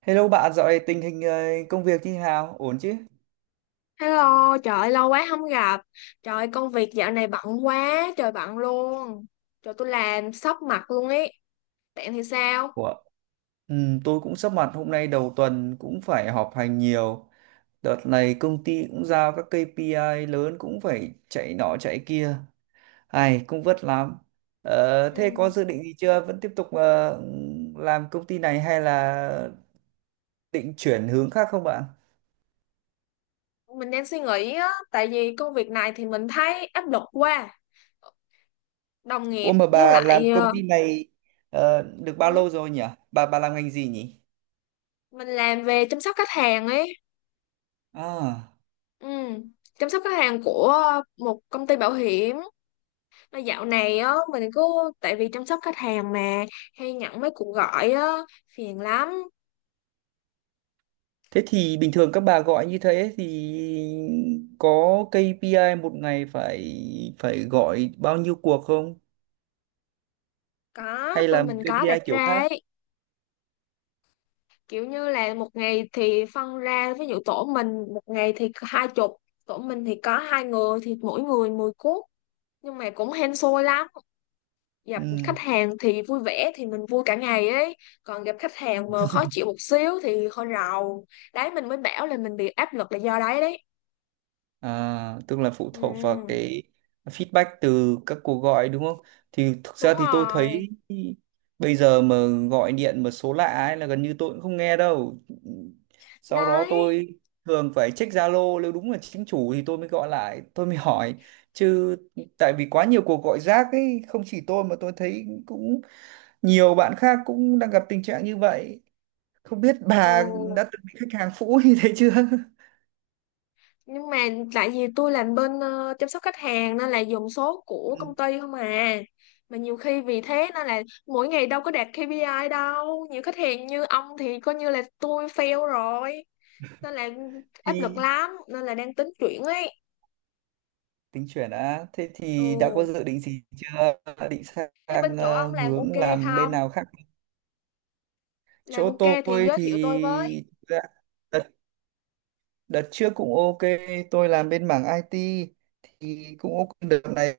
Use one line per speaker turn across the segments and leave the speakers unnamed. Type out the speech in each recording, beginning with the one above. Hello bạn, dạo này tình hình công việc như thế nào? Ổn chứ?
Hello, trời ơi, lâu quá không gặp. Trời ơi, công việc dạo này bận quá, trời bận luôn. Trời tôi làm sốc mặt luôn ấy. Bạn thì sao?
Ủa? Ừ, tôi cũng sắp mặt hôm nay đầu tuần cũng phải họp hành nhiều. Đợt này công ty cũng giao các KPI lớn cũng phải chạy nọ chạy kia. Ai cũng vất lắm. Thế
Ừ.
có dự định gì chưa? Vẫn tiếp tục làm công ty này hay là định chuyển hướng khác không bạn?
Mình đang suy nghĩ á, tại vì công việc này thì mình thấy áp lực quá. Đồng
Ủa
nghiệp
mà
với
bà làm
lại
công ty này được bao
ừ,
lâu rồi nhỉ? Bà làm ngành gì nhỉ?
mình làm về chăm sóc khách hàng ấy.
À.
Ừ. Chăm sóc khách hàng của một công ty bảo hiểm. Mà dạo này á, mình cứ tại vì chăm sóc khách hàng mà hay nhận mấy cuộc gọi á, phiền lắm.
Thế thì bình thường các bà gọi như thế thì có KPI một ngày phải phải gọi bao nhiêu cuộc không?
Có,
Hay là
bên mình có đặt
KPI kiểu
ra
khác?
ấy. Kiểu như là một ngày thì phân ra, ví dụ tổ mình một ngày thì 20, tổ mình thì có hai người thì mỗi người 10 cuốc, nhưng mà cũng hên xui lắm. Gặp
Ừ.
khách hàng thì vui vẻ thì mình vui cả ngày ấy, còn gặp khách hàng mà khó chịu một xíu thì hơi rầu đấy, mình mới bảo là mình bị áp lực là do đấy đấy.
À, tức là phụ
Ừ,
thuộc vào cái feedback từ các cuộc gọi đúng không? Thì thực ra
đúng
thì tôi
rồi.
thấy bây giờ mà gọi điện mà số lạ ấy là gần như tôi cũng không nghe đâu. Sau đó
Đấy.
tôi thường phải check Zalo nếu đúng là chính chủ thì tôi mới gọi lại, tôi mới hỏi. Chứ tại vì quá nhiều cuộc gọi rác ấy, không chỉ tôi mà tôi thấy cũng nhiều bạn khác cũng đang gặp tình trạng như vậy. Không biết bà
Ừ.
đã từng bị khách hàng phũ như thế chưa?
Nhưng mà tại vì tôi làm bên chăm sóc khách hàng nên là dùng số của công
Ừ,
ty không à. Mà nhiều khi vì thế nên là mỗi ngày đâu có đạt KPI đâu, nhiều khách hàng như ông thì coi như là tôi fail rồi, nên là áp lực
thì
lắm, nên là đang tính chuyển ấy.
tính chuyển á thế thì đã có
Ừ,
dự định gì chưa? Đã định
thế bên
sang
chỗ ông làm
hướng
ok
làm bên
không?
nào khác?
Làm
Chỗ
ok thì
tôi
giới
thì
thiệu tôi với.
đợt, đợt trước cũng ok. Tôi làm bên mảng IT thì cũng ok. Đợt này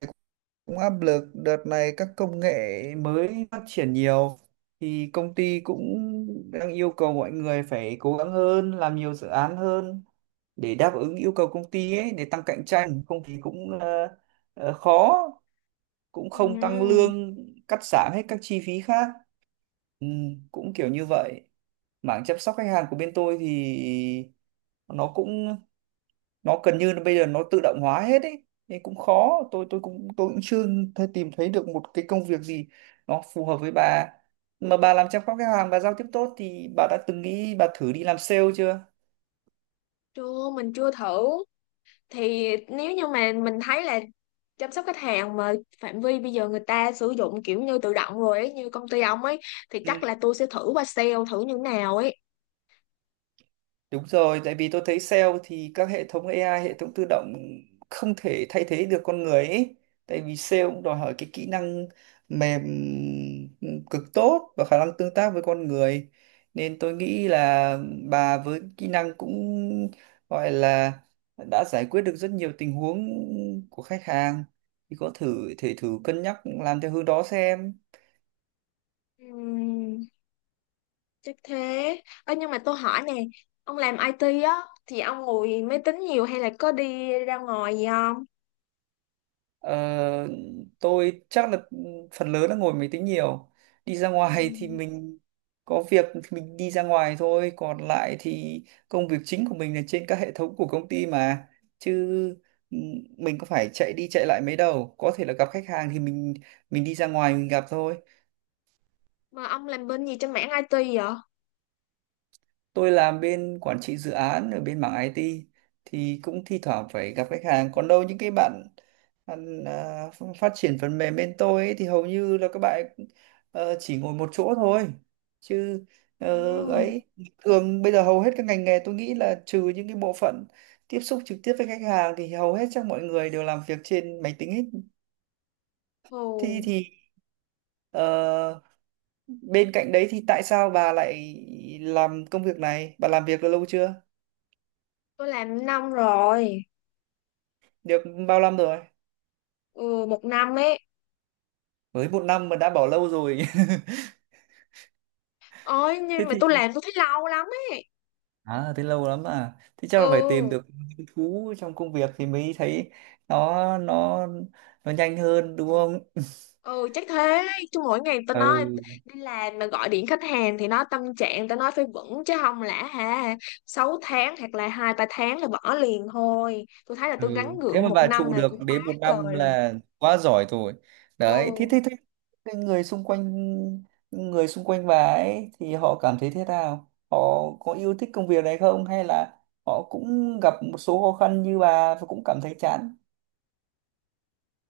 cũng áp lực, đợt này các công nghệ mới phát triển nhiều thì công ty cũng đang yêu cầu mọi người phải cố gắng hơn, làm nhiều dự án hơn để đáp ứng yêu cầu công ty ấy, để tăng cạnh tranh, không thì cũng khó, cũng không tăng
Ừ.
lương, cắt giảm hết các chi phí khác, ừ, cũng kiểu như vậy. Mảng chăm sóc khách hàng của bên tôi thì nó cũng nó gần như là bây giờ nó tự động hóa hết ấy nên cũng khó. Tôi cũng, tôi cũng chưa thấy, tìm thấy được một cái công việc gì nó phù hợp với bà. Mà bà làm chăm sóc khách hàng, bà giao tiếp tốt thì bà đã từng nghĩ bà thử đi làm sale chưa?
Chưa, mình chưa thử. Thì nếu như mà mình thấy là chăm sóc khách hàng mà phạm vi bây giờ người ta sử dụng kiểu như tự động rồi ấy, như công ty ông ấy, thì
Ừ.
chắc là tôi sẽ thử qua sale thử như nào ấy.
Đúng rồi, tại vì tôi thấy sale thì các hệ thống AI, hệ thống tự động không thể thay thế được con người ấy. Tại vì sale cũng đòi hỏi cái kỹ năng mềm cực tốt và khả năng tương tác với con người. Nên tôi nghĩ là bà với kỹ năng cũng gọi là đã giải quyết được rất nhiều tình huống của khách hàng. Thì có thử thể thử cân nhắc làm theo hướng đó xem.
Ừm, chắc thế. Ơ nhưng mà tôi hỏi nè, ông làm IT á thì ông ngồi máy tính nhiều hay là có đi ra ngoài gì không?
Ờ, tôi chắc là phần lớn là ngồi máy tính nhiều. Đi ra ngoài thì
Ừm,
mình có việc thì mình đi ra ngoài thôi, còn lại thì công việc chính của mình là trên các hệ thống của công ty mà. Chứ ừ, mình có phải chạy đi chạy lại mấy đâu. Có thể là gặp khách hàng thì mình đi ra ngoài mình gặp thôi.
mà ông làm bên gì trên mảng IT vậy?
Tôi làm bên quản trị dự án ở bên mảng IT thì cũng thi thoảng phải gặp khách hàng, còn đâu những cái bạn bạn, à, ph- phát triển phần mềm bên tôi ấy, thì hầu như là các bạn ấy, chỉ ngồi một chỗ thôi, chứ ờ,
Ừm.
ấy thường bây giờ hầu hết các ngành nghề tôi nghĩ là trừ những cái bộ phận tiếp xúc trực tiếp với khách hàng thì hầu hết chắc mọi người đều làm việc trên máy tính hết.
Ồ,
thì thì ờ, Bên cạnh đấy thì tại sao bà lại làm công việc này, bà làm việc được lâu chưa,
tôi làm năm rồi.
được bao năm rồi?
Ừ, một năm ấy.
Mới một năm mà đã bỏ lâu rồi?
Ôi
Thế
nhưng mà tôi
thì,
làm tôi thấy lâu lắm ấy.
à thế lâu lắm à, thế chắc là phải tìm
Ừ,
được hứng thú trong công việc thì mới thấy nó nó nó nhanh hơn đúng không?
ừ, chắc thế. Chứ mỗi ngày tao nói,
Ừ,
đi làm mà gọi điện khách hàng thì nó tâm trạng, tao nói phải vững chứ không lẽ ha, 6 tháng hoặc là 2-3 tháng là bỏ liền thôi. Tôi thấy là tôi
ừ.
gắng
Thế
gượng
mà
một
bà
năm
trụ
này
được
cũng quá
đến 1 năm
trời rồi.
là quá giỏi rồi đấy. thế
Ừ.
thế thế cái người xung quanh, người xung quanh bà ấy thì họ cảm thấy thế nào, họ có yêu thích công việc này không hay là họ cũng gặp một số khó khăn như bà và cũng cảm thấy chán?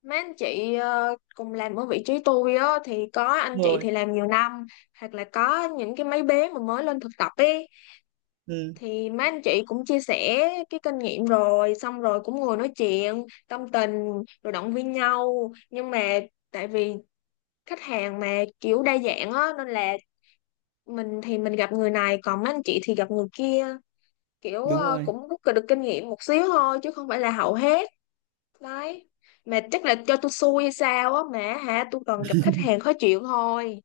Mấy anh chị cùng làm ở vị trí tôi á thì có anh
Đúng
chị
rồi.
thì làm nhiều năm, hoặc là có những cái mấy bé mà mới lên thực tập ý,
Ừ,
thì mấy anh chị cũng chia sẻ cái kinh nghiệm rồi, xong rồi cũng ngồi nói chuyện tâm tình rồi động viên nhau. Nhưng mà tại vì khách hàng mà kiểu đa dạng á nên là mình thì mình gặp người này, còn mấy anh chị thì gặp người kia, kiểu
đúng rồi,
cũng rút được kinh nghiệm một xíu thôi chứ không phải là hậu hết. Đấy. Mà chắc là cho tôi xui hay sao á mà, hả, tôi toàn gặp khách hàng khó chịu thôi.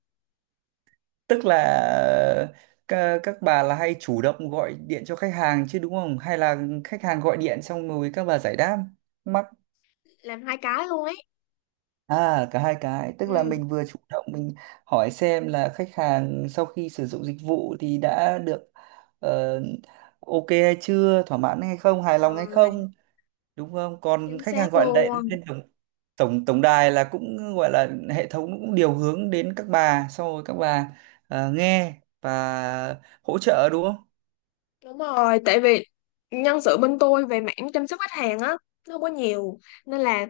tức là các bà là hay chủ động gọi điện cho khách hàng chứ đúng không hay là khách hàng gọi điện xong rồi các bà giải đáp mắc?
Làm hai cái luôn ấy.
À cả hai cái, tức là
Ừ.
mình vừa chủ động mình hỏi xem là khách hàng sau khi sử dụng dịch vụ thì đã được ờ, ok hay chưa, thỏa mãn hay không,
Đúng
hài lòng hay
rồi.
không, đúng không? Còn
Chính
khách hàng
xác
gọi lại
luôn.
lên tổng tổng tổng đài là cũng gọi là hệ thống cũng điều hướng đến các bà xong rồi các bà nghe và hỗ trợ đúng không?
Đúng rồi, tại vì nhân sự bên tôi về mảng chăm sóc khách hàng á, nó không có nhiều. Nên là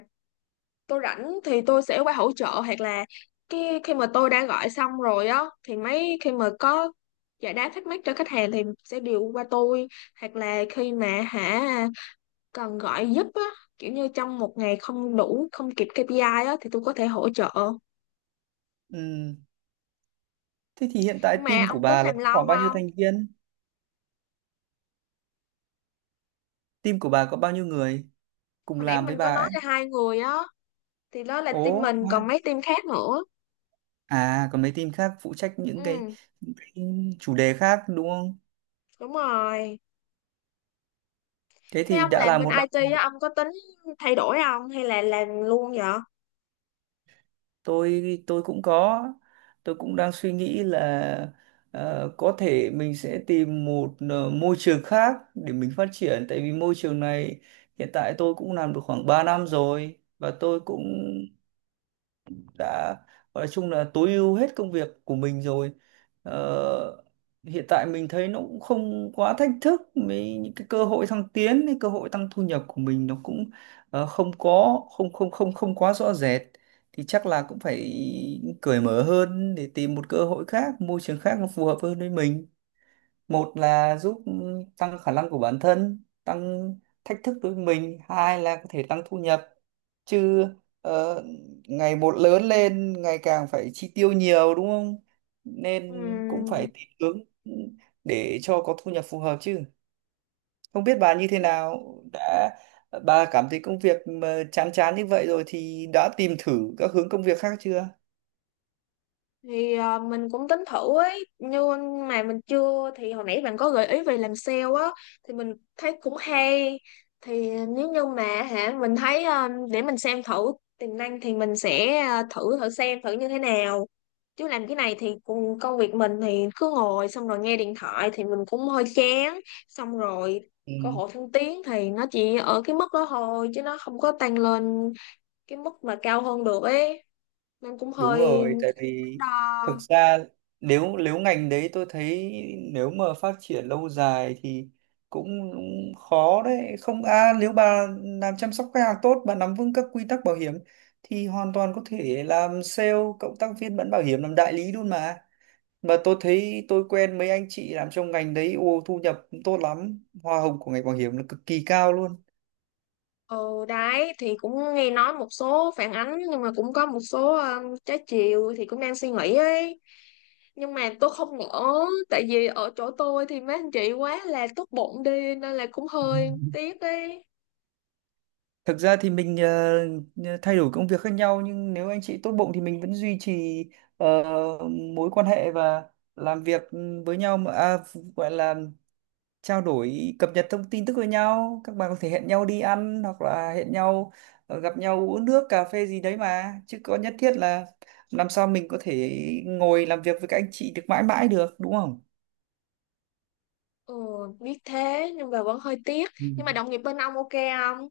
tôi rảnh thì tôi sẽ qua hỗ trợ, hoặc là cái khi mà tôi đã gọi xong rồi á, thì mấy khi mà có giải đáp thắc mắc cho khách hàng thì sẽ điều qua tôi. Hoặc là khi mà, hả, cần gọi giúp á, kiểu như trong một ngày không đủ, không kịp KPI á, thì tôi có thể hỗ trợ.
Ừ. Thế thì hiện tại
Nhưng mà
team của
ông tính
bà là
làm
có
lâu
khoảng bao nhiêu
không?
thành viên? Team của bà có bao nhiêu người cùng
Hồi nãy
làm với
mình có
bà
nói
ấy?
là hai người á, thì đó là team
Ồ,
mình
wow.
còn mấy team khác nữa.
À còn mấy team khác phụ trách
Ừ.
những cái chủ đề khác đúng không?
Đúng rồi.
Thế
Thế
thì
ông
đã là
làm bên
một,
IT á, ông có tính thay đổi không hay là làm luôn vậy?
tôi cũng có, tôi cũng đang suy nghĩ là có thể mình sẽ tìm một môi trường khác để mình phát triển, tại vì môi trường này hiện tại tôi cũng làm được khoảng 3 năm rồi và tôi cũng đã, nói chung là tối ưu hết công việc của mình rồi. Ờ, hiện tại mình thấy nó cũng không quá thách thức mấy, những cái cơ hội thăng tiến, cái cơ hội tăng thu nhập của mình nó cũng không có, không không không không quá rõ rệt, thì chắc là cũng phải cởi mở hơn để tìm một cơ hội khác, môi trường khác nó phù hợp hơn với mình. Một là giúp tăng khả năng của bản thân, tăng thách thức đối với mình, hai là có thể tăng thu nhập. Chứ ờ, ngày một lớn lên ngày càng phải chi tiêu nhiều đúng không, nên cũng phải
Ừm,
tìm hướng để cho có thu nhập phù hợp. Chứ không biết bà như thế nào, đã, bà cảm thấy công việc mà chán chán như vậy rồi thì đã tìm thử các hướng công việc khác chưa?
thì à, mình cũng tính thử ấy nhưng mà mình chưa. Thì hồi nãy bạn có gợi ý về làm sale á thì mình thấy cũng hay. Thì nếu như mà hả, mình thấy à, để mình xem thử tiềm năng thì mình sẽ à, thử thử xem thử như thế nào. Chứ làm cái này thì cùng công việc mình thì cứ ngồi xong rồi nghe điện thoại thì mình cũng hơi chán. Xong rồi cơ
Ừ.
hội thăng tiến thì nó chỉ ở cái mức đó thôi chứ nó không có tăng lên cái mức mà cao hơn được ấy, nên cũng
Đúng
hơi
rồi, tại
đắn
vì thực
đo.
ra nếu nếu ngành đấy tôi thấy nếu mà phát triển lâu dài thì cũng khó đấy. Không à, nếu bà làm chăm sóc khách hàng tốt, bà nắm vững các quy tắc bảo hiểm thì hoàn toàn có thể làm sale, cộng tác viên bán bảo hiểm, làm đại lý luôn mà. Mà tôi thấy tôi quen mấy anh chị làm trong ngành đấy, ô thu nhập tốt lắm, hoa hồng của ngành bảo hiểm là cực kỳ cao luôn.
Ừ, đấy thì cũng nghe nói một số phản ánh nhưng mà cũng có một số trái chiều thì cũng đang suy nghĩ ấy, nhưng mà tôi không nỡ. Tại vì ở chỗ tôi thì mấy anh chị quá là tốt bụng đi nên là cũng hơi tiếc ấy.
Thực ra thì mình thay đổi công việc khác nhau nhưng nếu anh chị tốt bụng thì mình vẫn duy trì ờ, mối quan hệ và làm việc ừ, với nhau mà, à, gọi là trao đổi cập nhật thông tin tức với nhau. Các bạn có thể hẹn nhau đi ăn hoặc là hẹn nhau gặp nhau uống nước cà phê gì đấy mà, chứ có nhất thiết là làm sao mình có thể ngồi làm việc với các anh chị được mãi mãi được đúng không?
Ừ, biết thế nhưng mà vẫn hơi tiếc.
Ừ.
Nhưng mà đồng nghiệp bên ông ok không?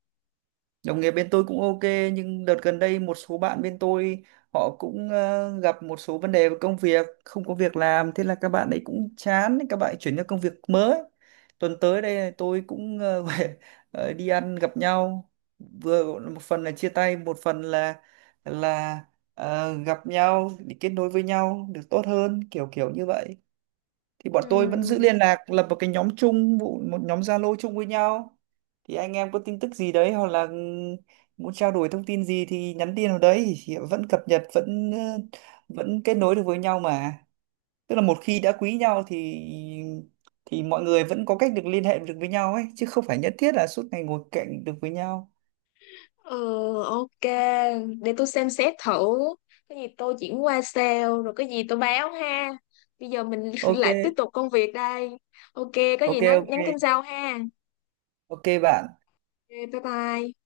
Đồng nghiệp bên tôi cũng ok, nhưng đợt gần đây một số bạn bên tôi họ cũng gặp một số vấn đề về công việc, không có việc làm, thế là các bạn ấy cũng chán, các bạn ấy chuyển sang công việc mới. Tuần tới đây tôi cũng về đi ăn gặp nhau. Vừa một phần là chia tay, một phần là gặp nhau để kết nối với nhau được tốt hơn, kiểu kiểu như vậy. Thì bọn tôi vẫn giữ
Ừ.
liên lạc, lập một cái nhóm chung, một nhóm Zalo chung với nhau, thì anh em có tin tức gì đấy hoặc là muốn trao đổi thông tin gì thì nhắn tin vào đấy thì vẫn cập nhật, vẫn vẫn kết nối được với nhau mà. Tức là một khi đã quý nhau thì mọi người vẫn có cách được liên hệ được với nhau ấy, chứ không phải nhất thiết là suốt ngày ngồi cạnh được với nhau.
Ừ, ok. Để tôi xem xét thử. Cái gì tôi chuyển qua sale, rồi cái gì tôi báo ha. Bây giờ mình
Ok,
lại tiếp tục công việc đây. Ok, có gì
ok,
nói
ok,
nhắn tin sau ha.
ok bạn.
Ok, bye bye.